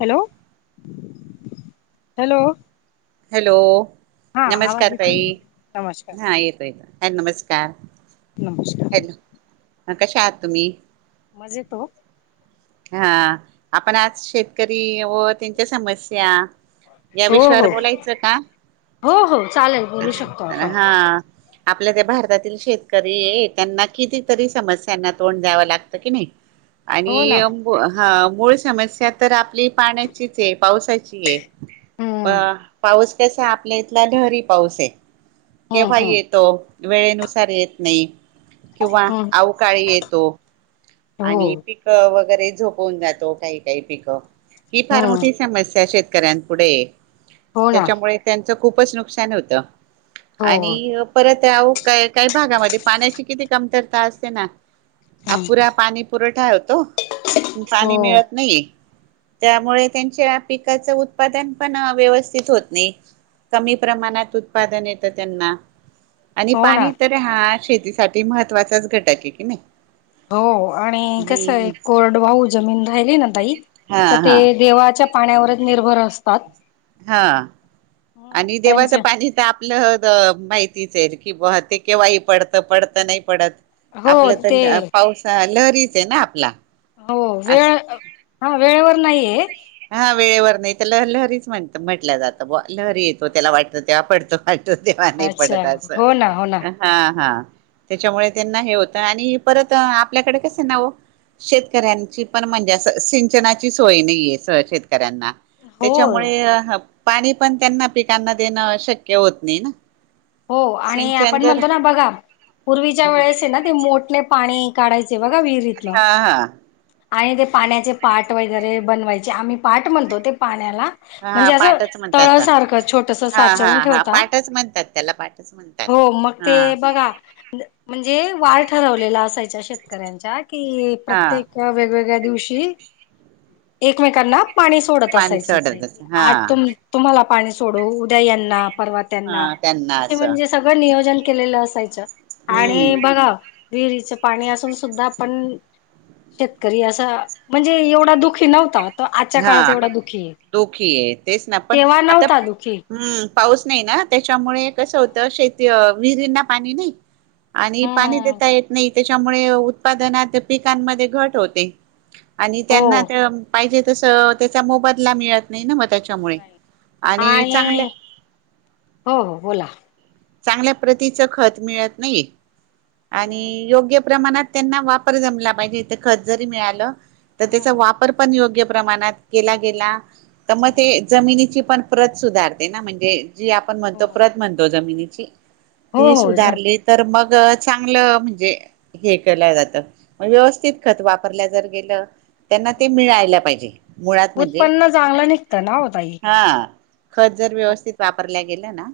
Hello! Hello हा आवाज नमस्कार येतो ताई नमस्कार हा नमस्कार येतो, येतो ह नमस्कार नमस्कार, हा कशा आहात तुम्ही, मजेत ओ. हा आपण आज शेतकरी व त्यांच्या समस्या या हो विषयावर हो बोलायचं का? हो हो चालेल बोलू शकतो आपण हा, आपल्या ते भारतातील शेतकरी आहे. त्यांना कितीतरी समस्यांना तोंड द्यावं लागतं की नाही. आणि, हो ना हा मूळ समस्या तर आपली पाण्याचीच आहे, पावसाची आहे. अ हम्म पाऊस कसा आहे, आपल्या इथला ढरी पाऊस आहे. हम्म केव्हा हम्म येतो वेळेनुसार येत नाही. किंवा हम्म अवकाळी येतो. हो आणि पिकं वगैरे झोपवून जातो काही काही पिकं ही फार हम्म मोठी समस्या शेत शेतकऱ्यांपुढे हो ना त्याच्यामुळे त्यांचं खूपच नुकसान होतं. हो आणि परत का काही भागामध्ये पाण्याची किती कमतरता असते ना. हम्म अपुरा पाणी पुरवठा होतो हो पाणी मिळत नाही. त्यामुळे त्यांच्या पिकाच उत्पादन पण व्यवस्थित होत नाही. कमी प्रमाणात उत्पादन येतं त्यांना, आणि हो ना पाणी तर हा शेतीसाठी महत्त्वाचाच घटक आहे की नाही. हो आणि कस हम्म आहे कोरड वाहू जमीन राहिली ना ताई, हा तर ते हा देवाच्या पाण्यावरच निर्भर असतात. हा हम्म आणि देवाचं त्यांचे पाणी तर आपलं माहित. क ते केव्हा पडत पडत नाही पडत, हो आपलं ते तर पासा लहरीच आहे ना आपला. हो अस वेळ हा वेळेवर नाहीये. हा वेळेवर नाही तर ल लहरीच म्हणत म्हटल्या जातं लहरी येतो त्याला वाटत तेव्हा पडतो. तेव्हा नाही अच्छा पडत अस हो ना हो ना हा हा, त्याच्यामुळे त्यांना हे होतं आणि परत आपल्याकडे कसं आहे ना ओ. शेतकऱ्यांची पण म्हणजे सिंचनाची सोय नाहीयेत. शेतकऱ्यांना हो त्याच्यामुळे पाणी पण त्यांना पिकांना देणं शक्य होत नाही ना. हो आणि आपण सिंचंदर म्हणतो ना बघा पूर्वीच्या वेळेस ना ते मोटने पाणी काढायचे. बघा विहीरीतल. हा हा आणि ते पाण्याचे पाट वगैरे बनवायचे आम्ही पाट म्हणतो ते पाण्याला. हा म्हणजे असं पाठच तळ म्हणतात सारखं छोटस हा हा साचवून हा ठेवता. पाठच म्हणतात त्याला पाठच म्हणतात हो मग हा ते बघा म्हणजे वार ठरवलेला असायच. शेतकऱ्यांच्या की हा प्रत्येक वेगवेगळ्या दिवशी एकमेकांना पाणी सोडत पाणी असायचं. ते सोडतच हा आज तुम्हाला पाणी सोडू उद्या यांना परवात्यांना हा त्यांना असे असं म्हणजे सगळं नियोजन केलेलं असायचं. आणि हम्म बघ विहिरीच पाणी असून सुद्धा आपण. शेतकरी असं म्हणजे एवढा दुखी नव्हतात. हा दुखी आहे तेच ना पण तेव्हा आता नव्हता दुःखी हम्म हम्म पाऊस नाही ना त्याच्यामुळे कसं होत शेती विहिरींना पाणी नाही. आणि पाणी हम्म देता येत नाही त्याच्यामुळे उत्पादनात पिकांमध्ये घट होते. आणि हो त्यांना पाहिजे तस त्याच्या मोबदला मिळत नाही ना मग. त्याच्यामुळे नाही. आणि चांगल्या हो हो बोला चांगल्या प्रतीच खत मिळत नाही आणि हम्म योग्य प्रमाणात त्यांना वापर जमला पाहिजे इथ खत जरी मिळालं तर हम्म त्याचा हम्म वापर पण योग्य प्रमाणात केला गेला तर मग हम्म. ते जमिनीची पण प्रत सुधारते ना म्हणजे. जी आपण हो म्हणतो प्रत म्हणतो जमिनीची हो ती हो हो सुधारली तर मग, चांगलं म्हणजे हे केल्या जात व्यवस्थित खत वापरल्या जर गेलं. त्यांना ते मिळायला पाहिजे मुळात म्हणजे उत्पन्न चांगलं निघतं ना हो ताई हा खत जर व्यवस्थित वापरल्या गेला ना,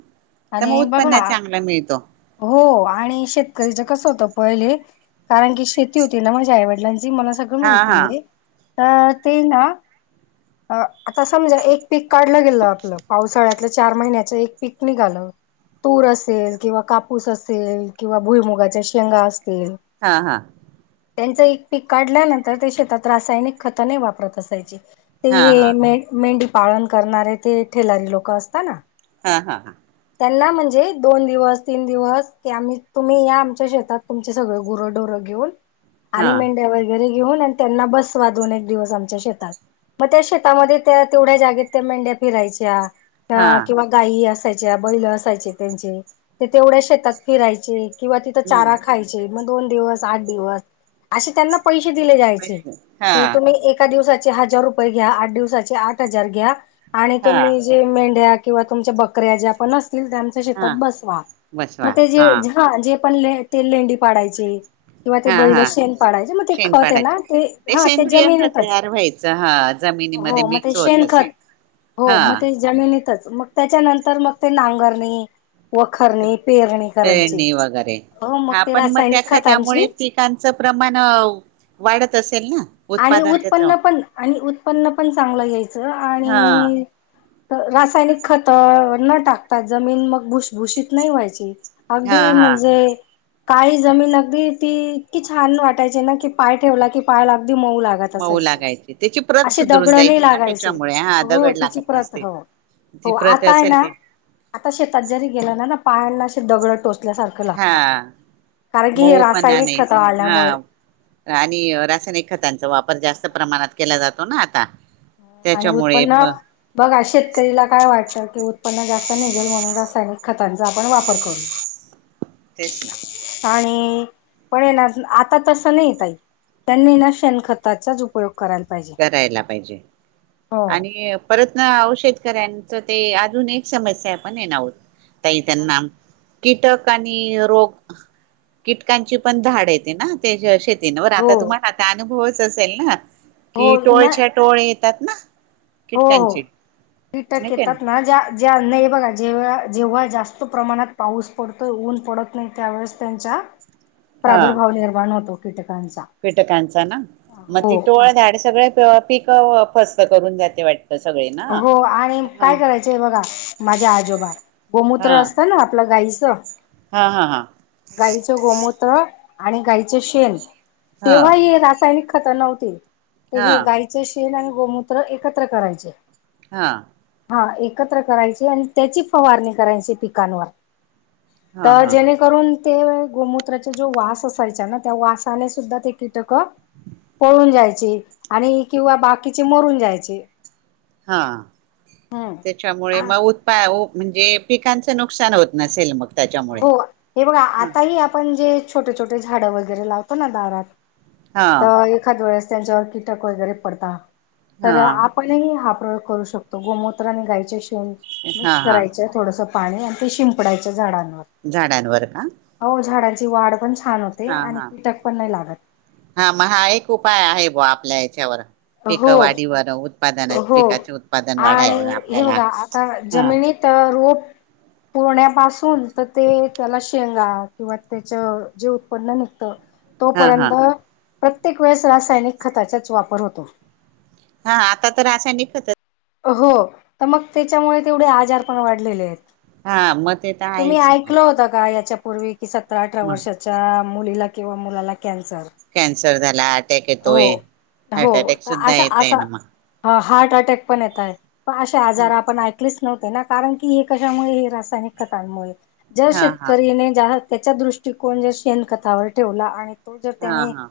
आणि पण बघा चांगला मिळतो. हो आणि शेतकरीच कसं होत पहिले. कारण की शेती होती ना माझ्या आईवडिलांची मला सगळं हा माहिती हा आहे. अ ते ना आता समजा एक पीक काढलं गेलं आपलं पावसाळ्यात चार महिन्याचा एक पिक निघालं तूर असेल किंवा ऊस असेल किंवा भुई मुगाच्या शेंगा अस हा हा त्यांचं एक पीक काढल्यानंतर ते शेतात रासायनिक खतने वापरत असायचे. ते हा हा हे मे मेंढी पाळन करणारे ते ठेलारी लोक असतात ना हा हा हा त्यांना म्हणजे दोन दिवस तीन दिवस की आम्ही तुम्ही या आमच्या शेतात तुमचे सगळे गुरं डोर घेऊन हा आणि मेंढ्या वगैरे घेऊन आणि त्यांना बसवा दोन एक दिवस आमच्या शेतात मग त्या शेतामध्ये त्या तेवढ्या जागेत त्या मेंढ्या फिरायच्या हा अ किंवा गाय असायच्या बैल असायचे त्यांचे ते तेवढ्या शेतात फिरायचे. किंवा तिथं हम्म चारा खायचे मग दोन दिवस आठ दिवस असे त्यांना पैसे क प्रश्न हा तुम्ही एका दिवसाचे हजार रुपये घ्या आठ दिवसाचे आठ हजार घ्या. आणि हा तुम्ही जे मेंढ्या किंवा तुमच्या बकऱ्या ज्या आपण असत. आमच्या हा शेतात बसवा बसवा मग ते जे हा ह जे पण ते लेंडी पाडायचे. किंवा ते हा बैलं हा शेण पाडायचे मग ते खत आहे शेणपाडाचे ना ते हा ते सेंद्रिय खत जमिनीतच तयार व्हायचं हा जमिनीमध्ये हो मग ते मिक्स होत असे. शेणखत हो हा मग ते जमिनीतच मग त्याच्यानंतर मग ते नांगरणी वखरणी पेरणी करायची पेरणी वगैरे हो हा ते पण मग त्या रासायनिक खता मुळे खतांची पिकांचं प्रमाण वाढत असेल ना, आणि उत्पादन त्याच उत्पन्न पण आणि उत्पन्न पण चांगलं यायचं हा आणि रासायनिक खत न टाकतात जमीन मग भुषभूषित नाही व्हायची हा अगदी हा म्हणजे काही जमीन अगदी ती इतकी छान वाटायची ना की पाय ठेवला की पाय लागला. मऊ लागायची त्याची प्रत असे सुधरून दगड नाही जायची ना लागायचे त्याच्यामुळे हा हो दगड तिची लागत प्रत नसतील. हो ती हो प्रत आता आहे असेल ना ते आता शेतात जरी गेला ना ना पायांना असे दगडं टोचल्यासारखं लागता. हा मऊ पण नाहीच हा आणि रासायनिक खतांचा वापर जास्त प्रमाणात केला जातो ना आता आणि त्याच्यामुळे उत्पन्न बघा शेतकरीला काय वाटतात. ते उत्पन्न जास्त निघेल म्हणून रासायनिक खतांचा आपण वापर करू. तेच ना आणि पण ये ना आता तस नाही तई त्यांनी ना शेणखताचाच उपयोग करायला पाहिजे. करायला पाहिजे, हो. आणि परत ना औषध शेतकऱ्यांच ते अजून एक समस्या पण येणार आहोतही त्यांना कीटक आणि रोग कीटकांची पण धाड येते ना त्या श वर हो आता तुम्हाला आता अनुभवच असेल ना हो कि ना टोळच्या टोळ येतात ना, हो हो कीटकांची कीटक नाही का येतात ना, ज्या नाही बघा जेव जेव्हा जास्त प्रमाणात पाऊस पडतोय ऊन पडत नाही त्यावेळेस त्यांच्या प्रादुर्भाव निर्माण होतो कीटक पिटकांचा ना मग ती टोळ झाधाड सगळे पीक फस्त करून जाते वाटते. हो आणि काय करायचंय बघा माझ्या आजोबा हा गोमूत्र असतं ना आपल्या गाई हा हा हा गाईचं गोमूत्र आणि गाईचं शेण. हा तेव्हा हे रासायनिक खतरना होते हा हे गायचे शेन आणि गोमूत्र एकत्र करायचे. हा हा एकत्र करायचे, आणि त्याची फवारणी करायची पिकांवर हा तर हा जेणेकरून ते गोमूत्राचा जो वास असायचा ना त्या वासाने सुद्धा ते कीटक पळून जायचे आणि किंवा बाकीचे मरून जायचे. हा हम्म. त्याच्यामुळे आ मग उत्पा म्हणजे पिकांचं नुकसान होत नसेल मग. त्याच्यामुळे हो हे बघा हा आताही आपण जे छोटे छोटे झाडं वगैरे लावतो ना दारात हा तर एखाद वेळेस त्यांच्यावर कीटक वगैरे पडता हा तर आपणही प्रयोग करू शकतो गोमत्र आणि गायचे शेण हा मिक्स हा करायच थोडस पाणी आणि ते शिंपडाच्या झाडांने झाडांवर का त्या वाढ पण छान होते हा आणि हा कीटक पण नाही लागत. हा मग हा एक उपाय आहे ब आपल्या याच्यावर हो पिकवाडीवर उत्पादना हो पिकाचे उत्पादन वाढा आणि हे आपल्याला बघा आता ह. जमिनीत रोप ह पुरण्यापासून तर ते त्याला शेंगा किंवा त्याच जे उत्पन्न निघतं. हा हा तोपर्यंत प्रत्येक वेळेस रासायनिक खताचाच वापर होतो. हा आता तर असा नि खतच हो तर मग त्याच्यामुळे तेवढे आजार पण वाढलेले आहेत. हा म तुम्ही ऐकलं होता का याच्यापूर्वी कि सतरा अठरा मग वर्षाच्या मुलीला किंवा मुलाला कॅन्सर कॅन्सर झाला अटॅक हो येतोय. हो हार्ट अटॅक सुद्धा अशा येत आहे असा ना मग ह अक पण येते आजार आपण ऐकलेच नव्हते ना कारण की हे कश हेसायन मुळे जर हा हा शेतकरी त्याचा दृष्टिकोन जर शेणखथावर ठेवला आणि तो जर हा त्याने हा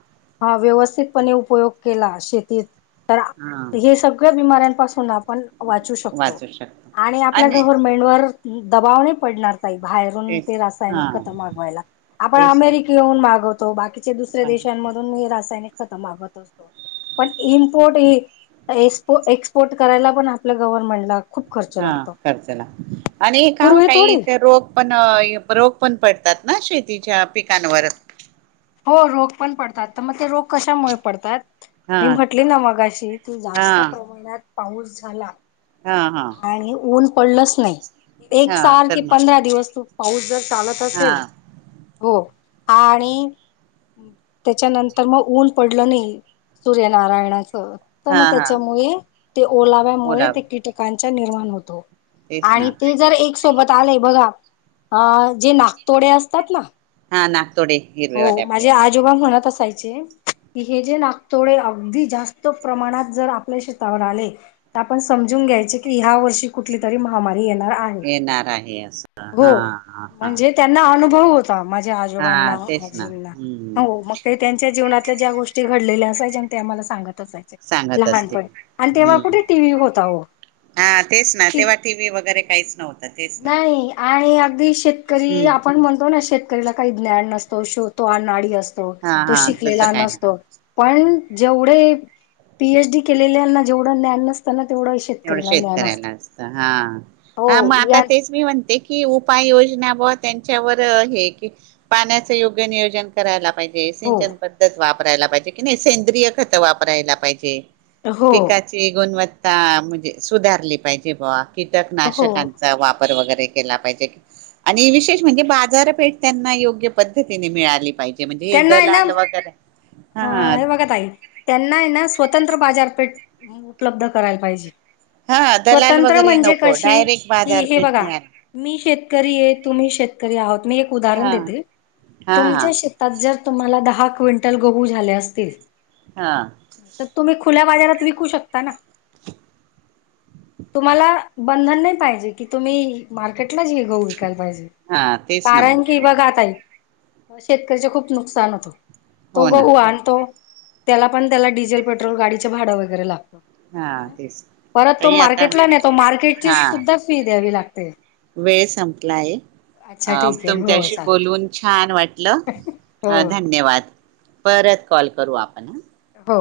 व्यवस्थितपणे उपयोग केला शेतीत तर हा हे सगळ्या बिमाऱ्यांपासून आप वाू शकतो वाचू शकतो आणि आपल्या गव्हर्मेंट वर दबाव नाही पडणार. बाहेरून तेच ते हा रासायनिक ख मागवायला आपण तेच अमेरिके येऊन मागवतो बाकी दुसऱ्या देशांमधून रासायनिक खत मागत, असतो पण इम्पोर्ट. एो एक्सपोर्ट करायला पण आपलं गव्हनमेंट ला. हा खर्जला आणि काय पूर्वी होता थोडी इथे रोग पण रोग पण पडतात. ना शेतीच्या पिकांवर. हो रोग पण पडतात, तर मग ते रोग कशामुळे पडतात. हा मी म्हटले ना मगाशी की हा जास्त प्रमाणात पाऊस झाला. हा हा आणि ऊन पडलच नाही. एक हा साल तर कि मग पंधरा दिवस तू पाऊस जर चालत हा असेल हो. आणि त्याच्यानंतर मग ऊन पडलं नाही सूर्यनारायणा. त हा मग हा त्याच्यामुळे ते ओलाव्यामुळे बोला ते कीटकांचा निर्माण होतो. तेच आणि ना ते जर एक सोबत आले बघा अ जे नागतोडे असतात ना. हा नागतोडे हो हिरवेवाले आपले माझे ते आजोबाां म्हणत असायचे. हे जे नागतोडे अगदी जास्त प्रमाणात जर आपल्या शेतावर आले तर आपण. समजून घ्यायचे की ह्या वर्षी कुठली तरी महामारी येणार आहे येणार आहे असं हो हा हा. म्हणजे त्यांना अनुभव होता माझ्या हा आजोबांना तेच ना आजीं हम्म हो मग का त्यांच्या जीवना ज्या गोष्टी घडलेल्या असायच्या आम्हा सांगत. सांगत असतील लहानपणी आणि तेव्हा हम्म कुठे टी व्ही होता हो. हा तेच ना तेव्हा टी व्ही वगैरे काहीच नव्हतं तेच ना. नाही आणि अगदी शेतकरी हम्म आपण म्हणतो ना शेतकरीला काही ज्ञान नसतो शोवतो अनाडी असतो. हा तो हा तसं शिकलेला काय ना नसतो. पण जेवढे पीएच डी केलेल्याना जेवढं ज्ञान नसताना. तेवढं शेतकरीला ज्ञान शेतकऱ्याला असतं असत हाा मग हो आता या तेच मी म्हणते की. उपाययोजना बा त्यांच्यावर हे की पाण्याच योग्य नियोजन करायला, पाहिजे हो सिंचन पद्धत वापरायला पाहिजे कि नाही सेंद्रिय खत वापरायला पाहिजे. हो पिकाची गुणवत्ता म्हणजे सुधारली पाहिजे बुवा हो कीटकनाशकांचा वाप वरे केला पाहिजे आणि विशेष म्हणजे बाजारपेठ त्यांना योग्य पद्धतीने मिळाली पाहिजे. म्हणजे त्यांना आहे ना, दलाल वगैरे हा हे बघा ताई त्यांना आहे ना स्वतंत्र बाजारपेठ उपलब्ध करायला पाहिजे. हा दलाल स्वतंत्र वगैरे म्हणजे नको कशी डायरेक्ट कि हे बाजारपेठ बघा, मिळाली मी शेतकरी ये तुम्ही शेतकरी आहोत, मी एक उदाहरण हा देतील हा तुमच्या श जर तुमला दहा क्विंटल गहू झाले असतील हा त तुम्ही फुला बाजारात विकू शकता ना. तुम्हाला बंधन नाही पाहिजे कि तुम्ही मार्केटलाच हेगऊ पाहिजे हा तेच ना मग कारण कि बघा ताई शेतकऱच खूप नुकसान होतो. तो हो ना गहू आणि तो त्याला पण त्याला डिझेल पेट्रोल गाडीच भाडं वगैरे लागत. हा तेच परत तो ताई आता मार्केटला ने तो मार्केटची हा सुद्धा फी द्यावी लागते. वेळ संपलाय अच्छा ये ठीक आहे हो तुमच्याशी बोलून छान वाटलं. चालेल हो अ धन्यवाद परत कॉल करू आप हो